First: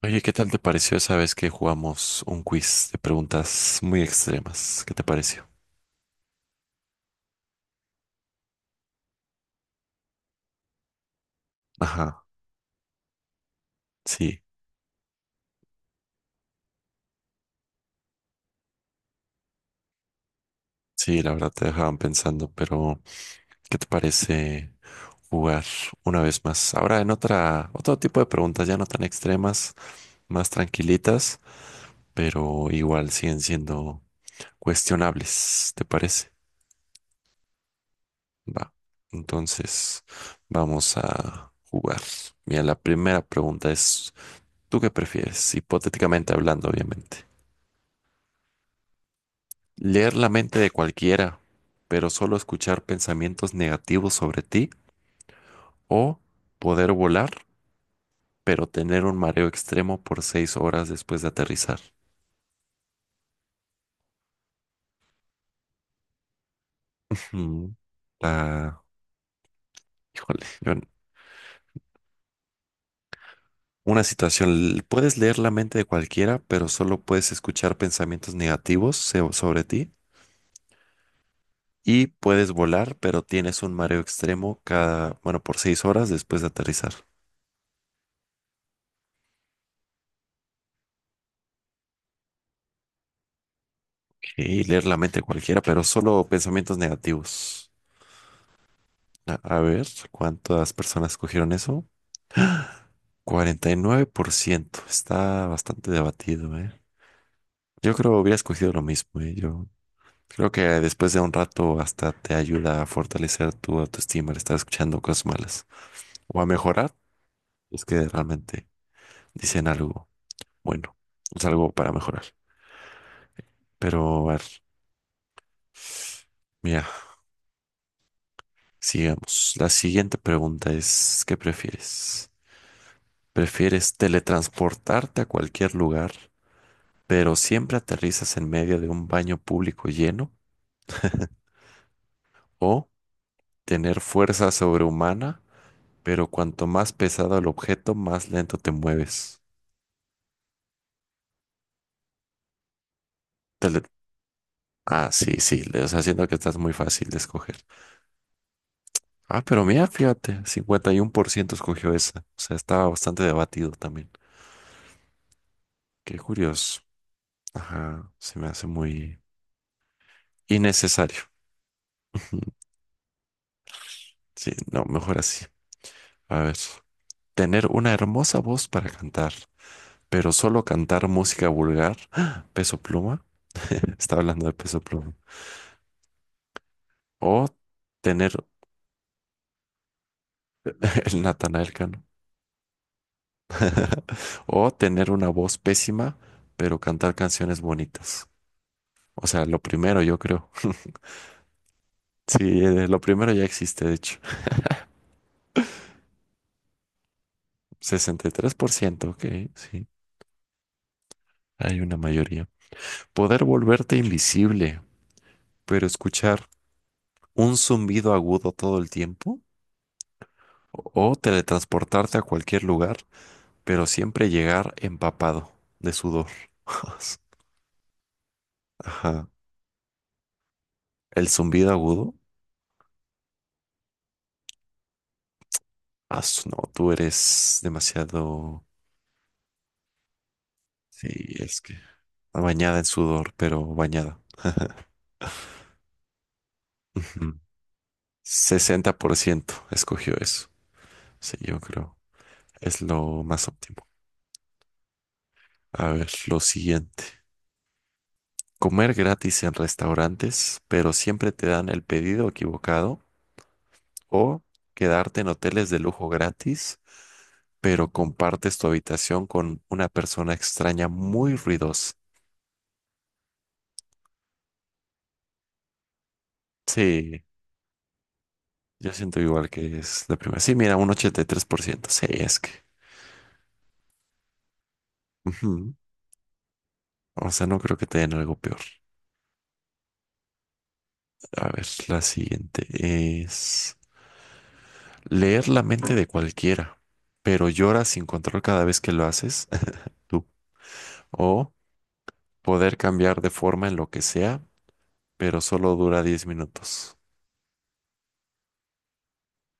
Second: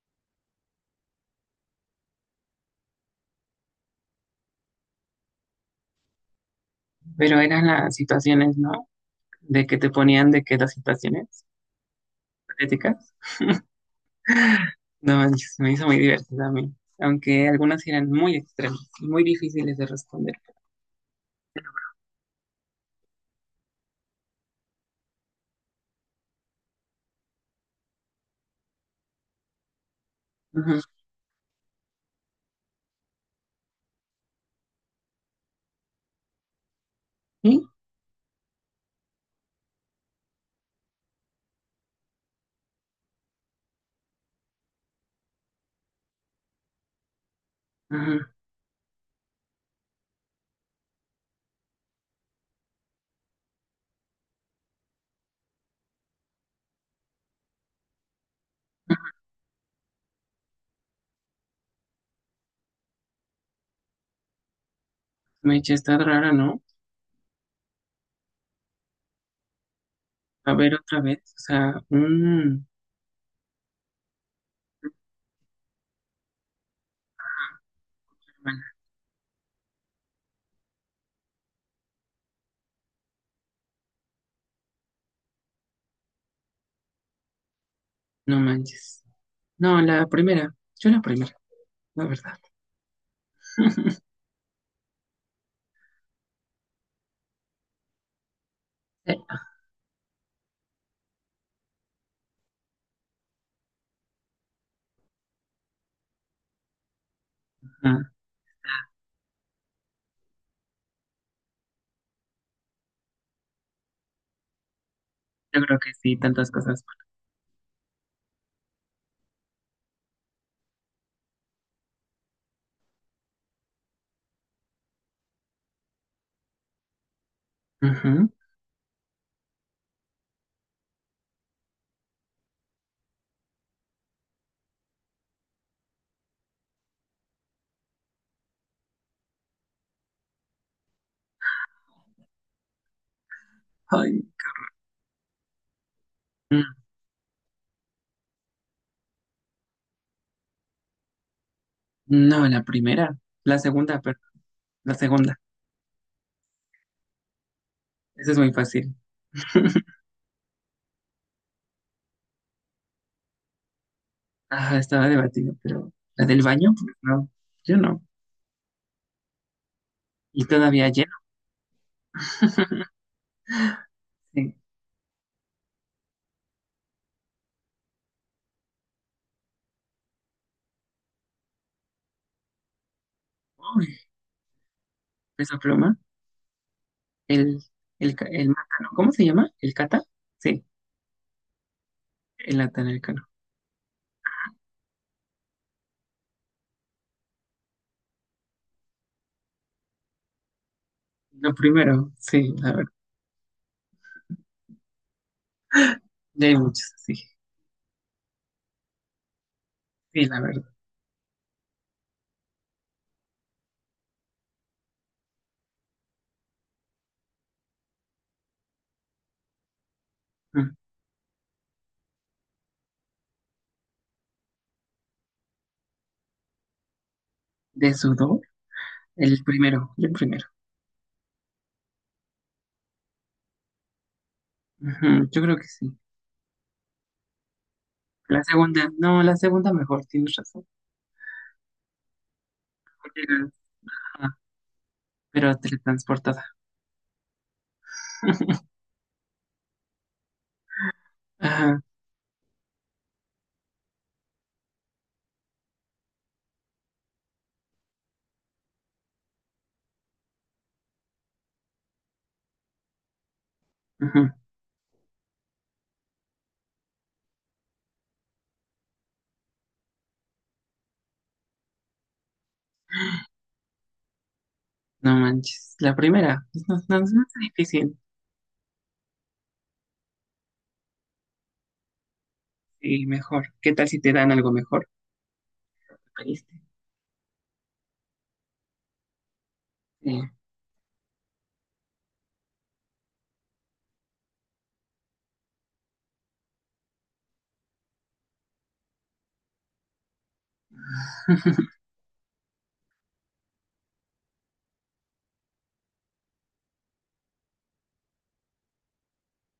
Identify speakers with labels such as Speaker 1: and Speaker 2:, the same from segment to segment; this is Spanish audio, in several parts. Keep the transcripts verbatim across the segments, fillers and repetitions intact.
Speaker 1: Oye, ¿qué tal te pareció esa vez que jugamos un quiz de preguntas muy extremas? ¿Qué te pareció?
Speaker 2: Pero eran las situaciones, ¿no? De que te ponían de que las situaciones
Speaker 1: Ajá,
Speaker 2: críticas.
Speaker 1: sí,
Speaker 2: No, manches, me hizo muy divertida a mí. Aunque algunas eran muy extremas y muy difíciles de responder.
Speaker 1: sí, la verdad te dejaban pensando, pero ¿qué te parece jugar una vez más? Ahora en otra, otro tipo de preguntas ya no tan extremas, más
Speaker 2: Ujú.
Speaker 1: tranquilitas, pero igual siguen siendo cuestionables, ¿te parece?
Speaker 2: ¿Sí?
Speaker 1: Va, entonces vamos a jugar. Mira, la primera pregunta es, ¿tú qué prefieres? Hipotéticamente hablando, obviamente.
Speaker 2: Ujú.
Speaker 1: Leer la mente de cualquiera, pero solo escuchar pensamientos negativos sobre ti, o poder volar, pero tener un mareo extremo por seis horas después de aterrizar.
Speaker 2: Me eché, está rara, ¿no?
Speaker 1: Mm, ah, híjole.
Speaker 2: A ver
Speaker 1: yo-
Speaker 2: otra vez. O sea, mm,
Speaker 1: una situación, l- puedes leer la mente de cualquiera, pero solo puedes escuchar pensamientos negativos se- sobre ti, y puedes volar, pero tienes un mareo extremo cada, bueno, por seis horas después de aterrizar.
Speaker 2: no manches. No, la primera. Yo la primera, la verdad.
Speaker 1: Y leer la mente de cualquiera, pero solo pensamientos negativos.
Speaker 2: Sí,
Speaker 1: A, a ver, ¿cuántas personas cogieron eso? cuarenta y nueve por ciento. Está bastante debatido, ¿eh? Yo
Speaker 2: ajá.
Speaker 1: creo hubiera escogido lo mismo, ¿eh? Yo creo que después de un rato hasta te ayuda a fortalecer tu autoestima al estar escuchando cosas
Speaker 2: Yo
Speaker 1: malas.
Speaker 2: creo que sí,
Speaker 1: O a
Speaker 2: tantas cosas.
Speaker 1: mejorar, es que realmente dicen algo bueno, es algo para mejorar. Pero, a ver, mira,
Speaker 2: Ujú.
Speaker 1: sigamos. La siguiente pregunta es, ¿qué prefieres? ¿Prefieres teletransportarte a cualquier lugar? Pero siempre aterrizas en medio de un baño público lleno o tener
Speaker 2: Ay,
Speaker 1: fuerza sobrehumana, pero cuanto
Speaker 2: mm,
Speaker 1: más pesado el objeto, más lento te mueves.
Speaker 2: no, la primera. La
Speaker 1: Tele-
Speaker 2: segunda, perdón. La
Speaker 1: ah, sí,
Speaker 2: segunda.
Speaker 1: sí, le- o sea, siento que estás muy fácil de escoger.
Speaker 2: Esa es muy fácil.
Speaker 1: Ah, pero mira, fíjate, cincuenta y uno por ciento escogió esa. O sea, estaba bastante debatido también.
Speaker 2: Ajá, estaba debatido, pero
Speaker 1: Qué
Speaker 2: la del baño,
Speaker 1: curioso.
Speaker 2: pues no, yo no.
Speaker 1: Ajá, se me hace muy
Speaker 2: Y todavía lleno.
Speaker 1: innecesario. Sí,
Speaker 2: Sí.
Speaker 1: no, mejor así. A ver. Tener una hermosa voz para cantar pero solo cantar música vulgar, Peso Pluma,
Speaker 2: Uy,
Speaker 1: está hablando de Peso Pluma,
Speaker 2: peso pluma.
Speaker 1: o
Speaker 2: El, el, ca-
Speaker 1: tener
Speaker 2: el Mátano, ¿cómo se llama? ¿El Cata? Sí,
Speaker 1: el Natanael Cano,
Speaker 2: el Cano.
Speaker 1: o tener una voz pésima, pero cantar canciones bonitas. O sea, lo primero yo creo.
Speaker 2: Lo primero, sí,
Speaker 1: Sí,
Speaker 2: la
Speaker 1: eh,
Speaker 2: verdad.
Speaker 1: lo primero ya existe, de hecho.
Speaker 2: Ya hay muchos, sí,
Speaker 1: Sesenta y tres por ciento, ok, sí,
Speaker 2: sí, la verdad.
Speaker 1: hay una mayoría. Poder volverte invisible, pero escuchar un zumbido agudo todo el tiempo,
Speaker 2: Mm.
Speaker 1: o teletransportarte a cualquier lugar, pero siempre llegar empapado de sudor.
Speaker 2: De sudor,
Speaker 1: Ajá.
Speaker 2: el primero, el primero.
Speaker 1: El zumbido agudo.
Speaker 2: Ujú, yo creo que sí.
Speaker 1: Ah, su- no, tú eres
Speaker 2: La
Speaker 1: demasiado.
Speaker 2: segunda, no, la segunda mejor, tienes razón.
Speaker 1: Sí, es que. Bañada en
Speaker 2: Porque
Speaker 1: sudor,
Speaker 2: era-
Speaker 1: pero bañada.
Speaker 2: ajá, pero teletransportada.
Speaker 1: Ujú. Sesenta por ciento escogió eso. Sí, yo
Speaker 2: Ajá,
Speaker 1: creo. Es lo más óptimo. A ver, lo siguiente. Comer gratis en restaurantes, pero siempre te dan el pedido equivocado.
Speaker 2: ujú,
Speaker 1: O quedarte en hoteles de lujo gratis, pero compartes tu habitación con una persona extraña muy ruidosa.
Speaker 2: no manches. La primera, pues, no, no, no
Speaker 1: Sí,
Speaker 2: es difícil.
Speaker 1: yo siento igual que es la primera. Sí, mira, un ochenta y tres por ciento. Sí, es que.
Speaker 2: Sí, mejor. ¿Qué tal si te dan algo mejor?
Speaker 1: Ujú.
Speaker 2: ¿Pediste?
Speaker 1: O sea, no creo que te den algo peor.
Speaker 2: Sí.
Speaker 1: A ver, la siguiente es leer la mente de cualquiera, pero lloras sin control cada vez que lo haces. Tú. O poder cambiar de forma en lo que sea, pero solo dura diez minutos.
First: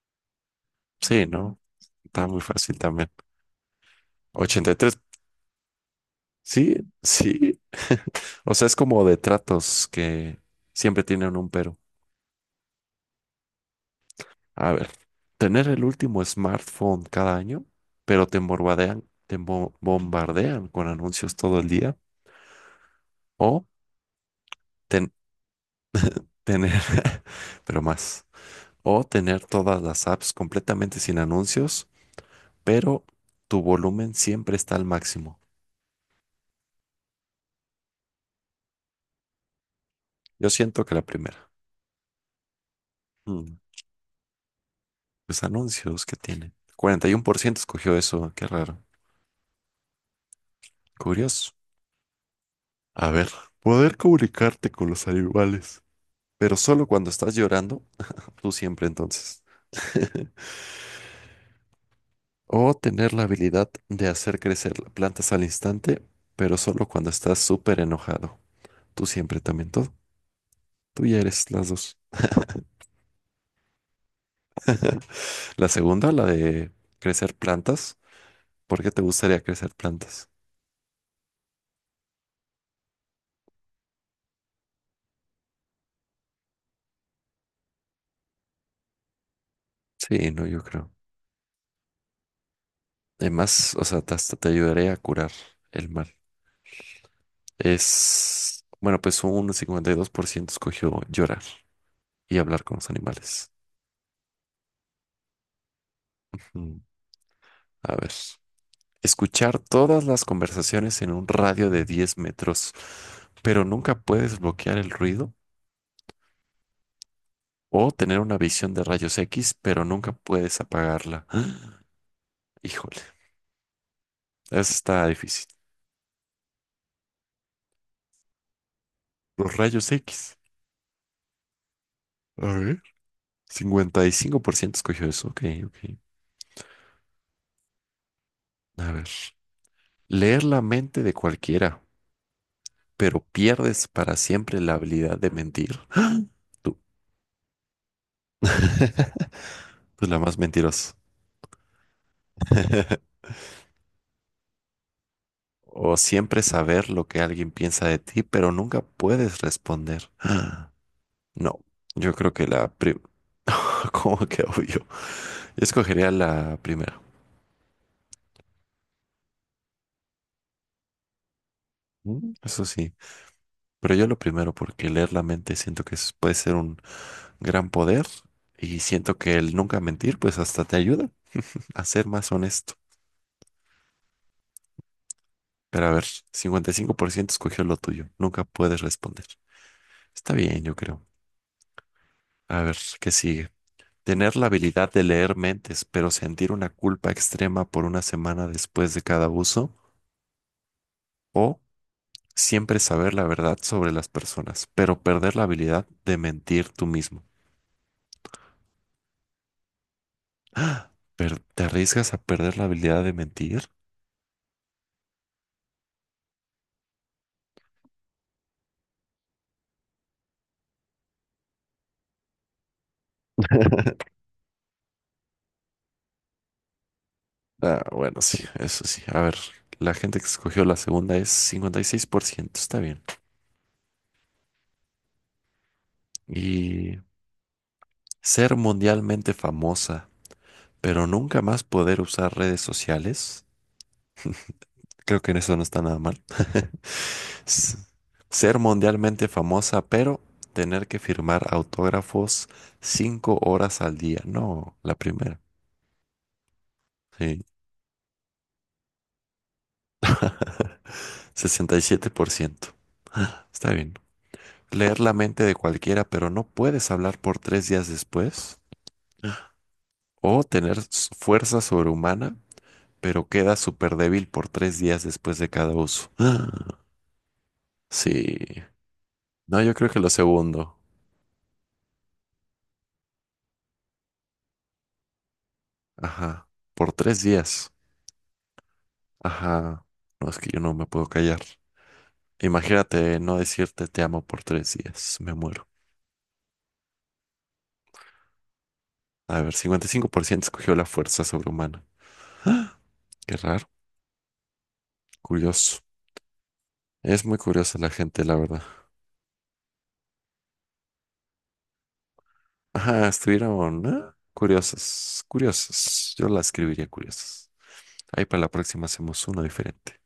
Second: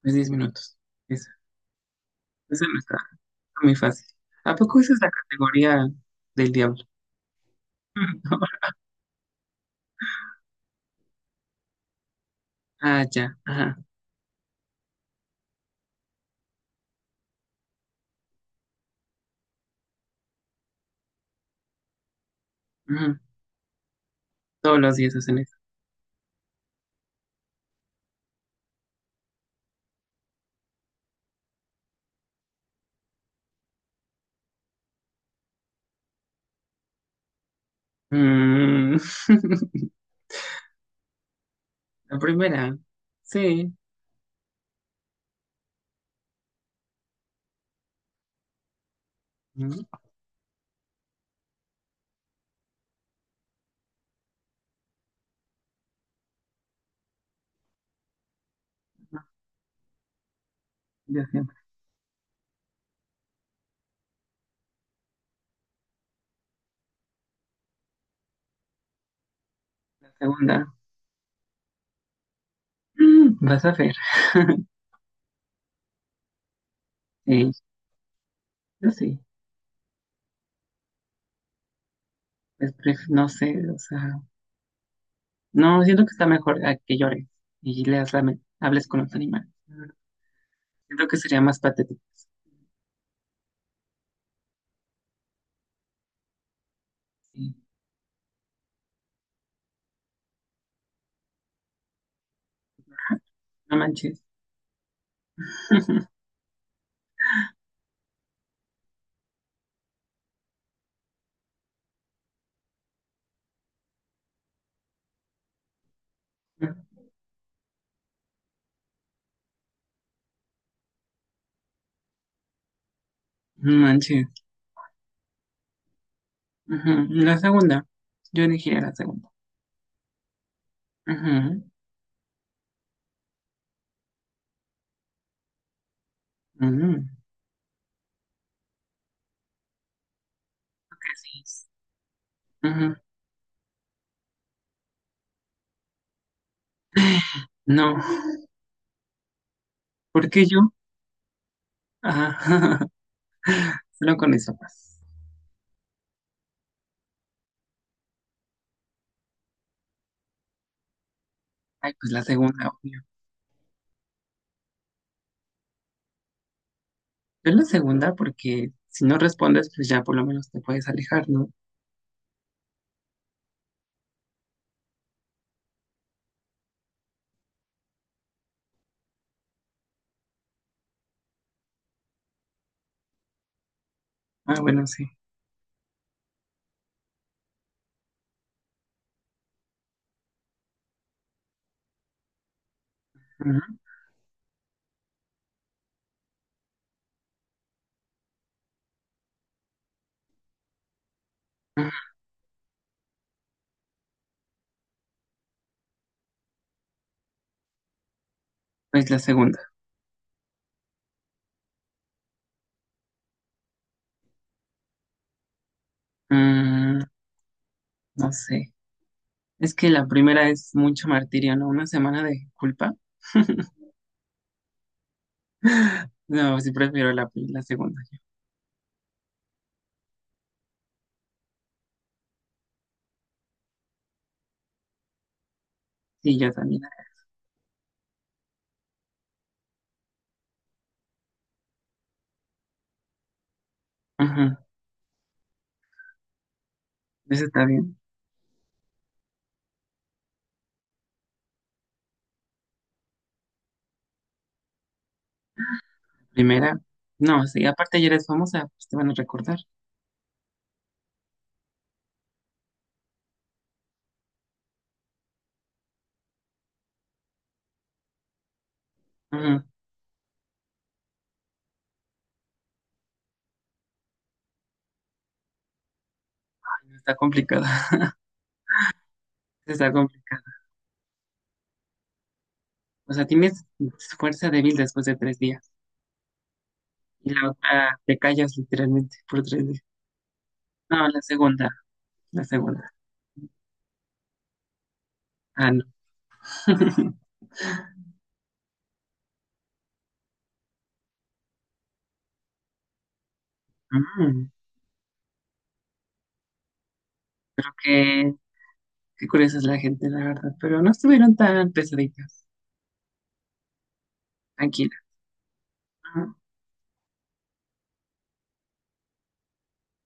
Speaker 2: Pues diez minutos.
Speaker 1: Sí,
Speaker 2: Eso.
Speaker 1: ¿no? Está muy
Speaker 2: Eso
Speaker 1: fácil
Speaker 2: no está
Speaker 1: también.
Speaker 2: muy fácil. ¿A
Speaker 1: Ochenta y
Speaker 2: poco esa
Speaker 1: tres.
Speaker 2: es la categoría del
Speaker 1: Sí,
Speaker 2: diablo?
Speaker 1: sí. O sea, es como de tratos que siempre tienen un pero.
Speaker 2: Ah, ya. Ajá.
Speaker 1: A ver, tener el último smartphone cada año, pero te bombardean, te bo- bombardean con anuncios todo el día.
Speaker 2: Ujú.
Speaker 1: O
Speaker 2: Todos los
Speaker 1: ten-
Speaker 2: días hacen eso.
Speaker 1: tener, pero más. O tener todas las apps completamente sin anuncios, pero tu volumen siempre está al máximo.
Speaker 2: Mm.
Speaker 1: Yo siento que la primera.
Speaker 2: La primera.
Speaker 1: Mm,
Speaker 2: Sí.
Speaker 1: Los anuncios que tienen. cuarenta y uno por ciento escogió eso, qué raro.
Speaker 2: Mm.
Speaker 1: Curioso. A ver, poder comunicarte con los animales, pero solo cuando estás llorando, tú siempre entonces.
Speaker 2: Ya sé.
Speaker 1: O tener la habilidad de hacer crecer plantas al instante, pero solo cuando estás súper enojado, tú siempre también todo.
Speaker 2: La segunda.
Speaker 1: Tú ya eres las dos.
Speaker 2: Mm, vas a ver.
Speaker 1: La segunda, la de crecer
Speaker 2: Sí,
Speaker 1: plantas. ¿Por qué
Speaker 2: yo
Speaker 1: te
Speaker 2: sí.
Speaker 1: gustaría crecer plantas?
Speaker 2: Pues, pref- no sé, o sea. No, siento que está mejor a que llores y leas la men- hables con los animales.
Speaker 1: Sí, no, yo creo.
Speaker 2: Siento que sería más patético.
Speaker 1: Además, o sea, te- hasta te ayudaré a curar el mal.
Speaker 2: Sí,
Speaker 1: Es, bueno, pues un cincuenta y dos por ciento escogió llorar y hablar con los animales.
Speaker 2: no manches.
Speaker 1: Mm, A ver. Escuchar todas las conversaciones en un radio de diez metros, pero nunca puedes bloquear el ruido. O tener una visión de rayos X, pero nunca puedes apagarla. Híjole,
Speaker 2: No manches.
Speaker 1: eso está difícil.
Speaker 2: Ujú. La segunda. Yo elegiría la segunda.
Speaker 1: Los rayos X.
Speaker 2: Ujú.
Speaker 1: A ver. Cincuenta y cinco por ciento escogió eso. Ok, ok.
Speaker 2: Ujú.
Speaker 1: A ver. Leer la mente de
Speaker 2: Que sí.
Speaker 1: cualquiera,
Speaker 2: Ujú.
Speaker 1: pero pierdes para siempre la habilidad de mentir. Tú.
Speaker 2: No.
Speaker 1: Tú la
Speaker 2: ¿Por
Speaker 1: más
Speaker 2: qué yo?
Speaker 1: mentirosa.
Speaker 2: Ah, solo con eso más.
Speaker 1: O siempre saber lo que alguien piensa de ti, pero nunca puedes responder. No,
Speaker 2: Ay, pues
Speaker 1: yo
Speaker 2: la
Speaker 1: creo que la
Speaker 2: segunda,
Speaker 1: pri-
Speaker 2: obvio.
Speaker 1: ¿Cómo que obvio? Yo escogería la primera.
Speaker 2: Yo la segunda porque si no respondes, pues ya por lo menos te puedes alejar, ¿no?
Speaker 1: Mm, Eso sí, pero yo lo primero porque leer la mente siento que es- puede ser un gran poder y siento que el nunca mentir pues hasta te ayuda a ser más honesto.
Speaker 2: Ah, bueno, sí.
Speaker 1: Pero a ver, cincuenta y cinco por ciento escogió lo tuyo, nunca puedes responder. Está bien, yo creo. A ver, ¿qué sigue?
Speaker 2: Ujú.
Speaker 1: Tener la habilidad de leer mentes, pero sentir una culpa extrema por una semana después de cada uso. O
Speaker 2: Ujú.
Speaker 1: siempre saber la verdad sobre las personas, pero perder la habilidad de mentir tú mismo.
Speaker 2: Pues la segunda.
Speaker 1: ¡Ah! Per- ¿Te arriesgas a perder la habilidad de mentir?
Speaker 2: Mm, no sé. Es que la primera es mucho martirio, ¿no? Una semana de culpa. No, sí prefiero la, pri- la
Speaker 1: Ah,
Speaker 2: segunda.
Speaker 1: bueno, sí, eso sí. A ver, la gente que escogió la segunda es cincuenta y seis por ciento, está bien.
Speaker 2: Sí, yo también.
Speaker 1: Y ser mundialmente famosa, pero nunca más poder usar redes sociales.
Speaker 2: Ajá,
Speaker 1: Creo que en eso no está nada mal.
Speaker 2: eso está
Speaker 1: S-
Speaker 2: bien.
Speaker 1: Ser mundialmente famosa, pero tener que firmar autógrafos cinco horas al día. No, la primera.
Speaker 2: La primera,
Speaker 1: Sí,
Speaker 2: no, sí, aparte ya eres famosa, pues te van a recordar.
Speaker 1: sesenta y siete por ciento. Está bien. Leer la mente de cualquiera, pero no puedes hablar por tres días después.
Speaker 2: Ajá,
Speaker 1: O tener s- fuerza sobrehumana, pero queda súper débil por tres días después de cada uso.
Speaker 2: está complicado,
Speaker 1: Sí. No, yo creo
Speaker 2: está
Speaker 1: que lo
Speaker 2: complicado.
Speaker 1: segundo.
Speaker 2: O sea, tienes fuerza débil después de tres días
Speaker 1: Ajá. Por tres
Speaker 2: y la
Speaker 1: días.
Speaker 2: otra te callas literalmente por tres días.
Speaker 1: Ajá, no es que yo no me puedo
Speaker 2: No, la
Speaker 1: callar.
Speaker 2: segunda, la segunda.
Speaker 1: Imagínate no decirte te amo por tres días, me muero.
Speaker 2: Ah, no.
Speaker 1: A ver, cincuenta y cinco por ciento escogió la fuerza sobrehumana. ¡Ah! Qué raro,
Speaker 2: Mm,
Speaker 1: curioso. Es muy curiosa la gente, la
Speaker 2: qué,
Speaker 1: verdad.
Speaker 2: qué curiosa es la gente, la verdad, pero no estuvieron tan pesaditas.
Speaker 1: Ajá, estuvieron, ¿eh?
Speaker 2: Tranquila.
Speaker 1: Curiosas, curiosas. Yo la escribiría curiosas. Ahí para la próxima hacemos uno diferente.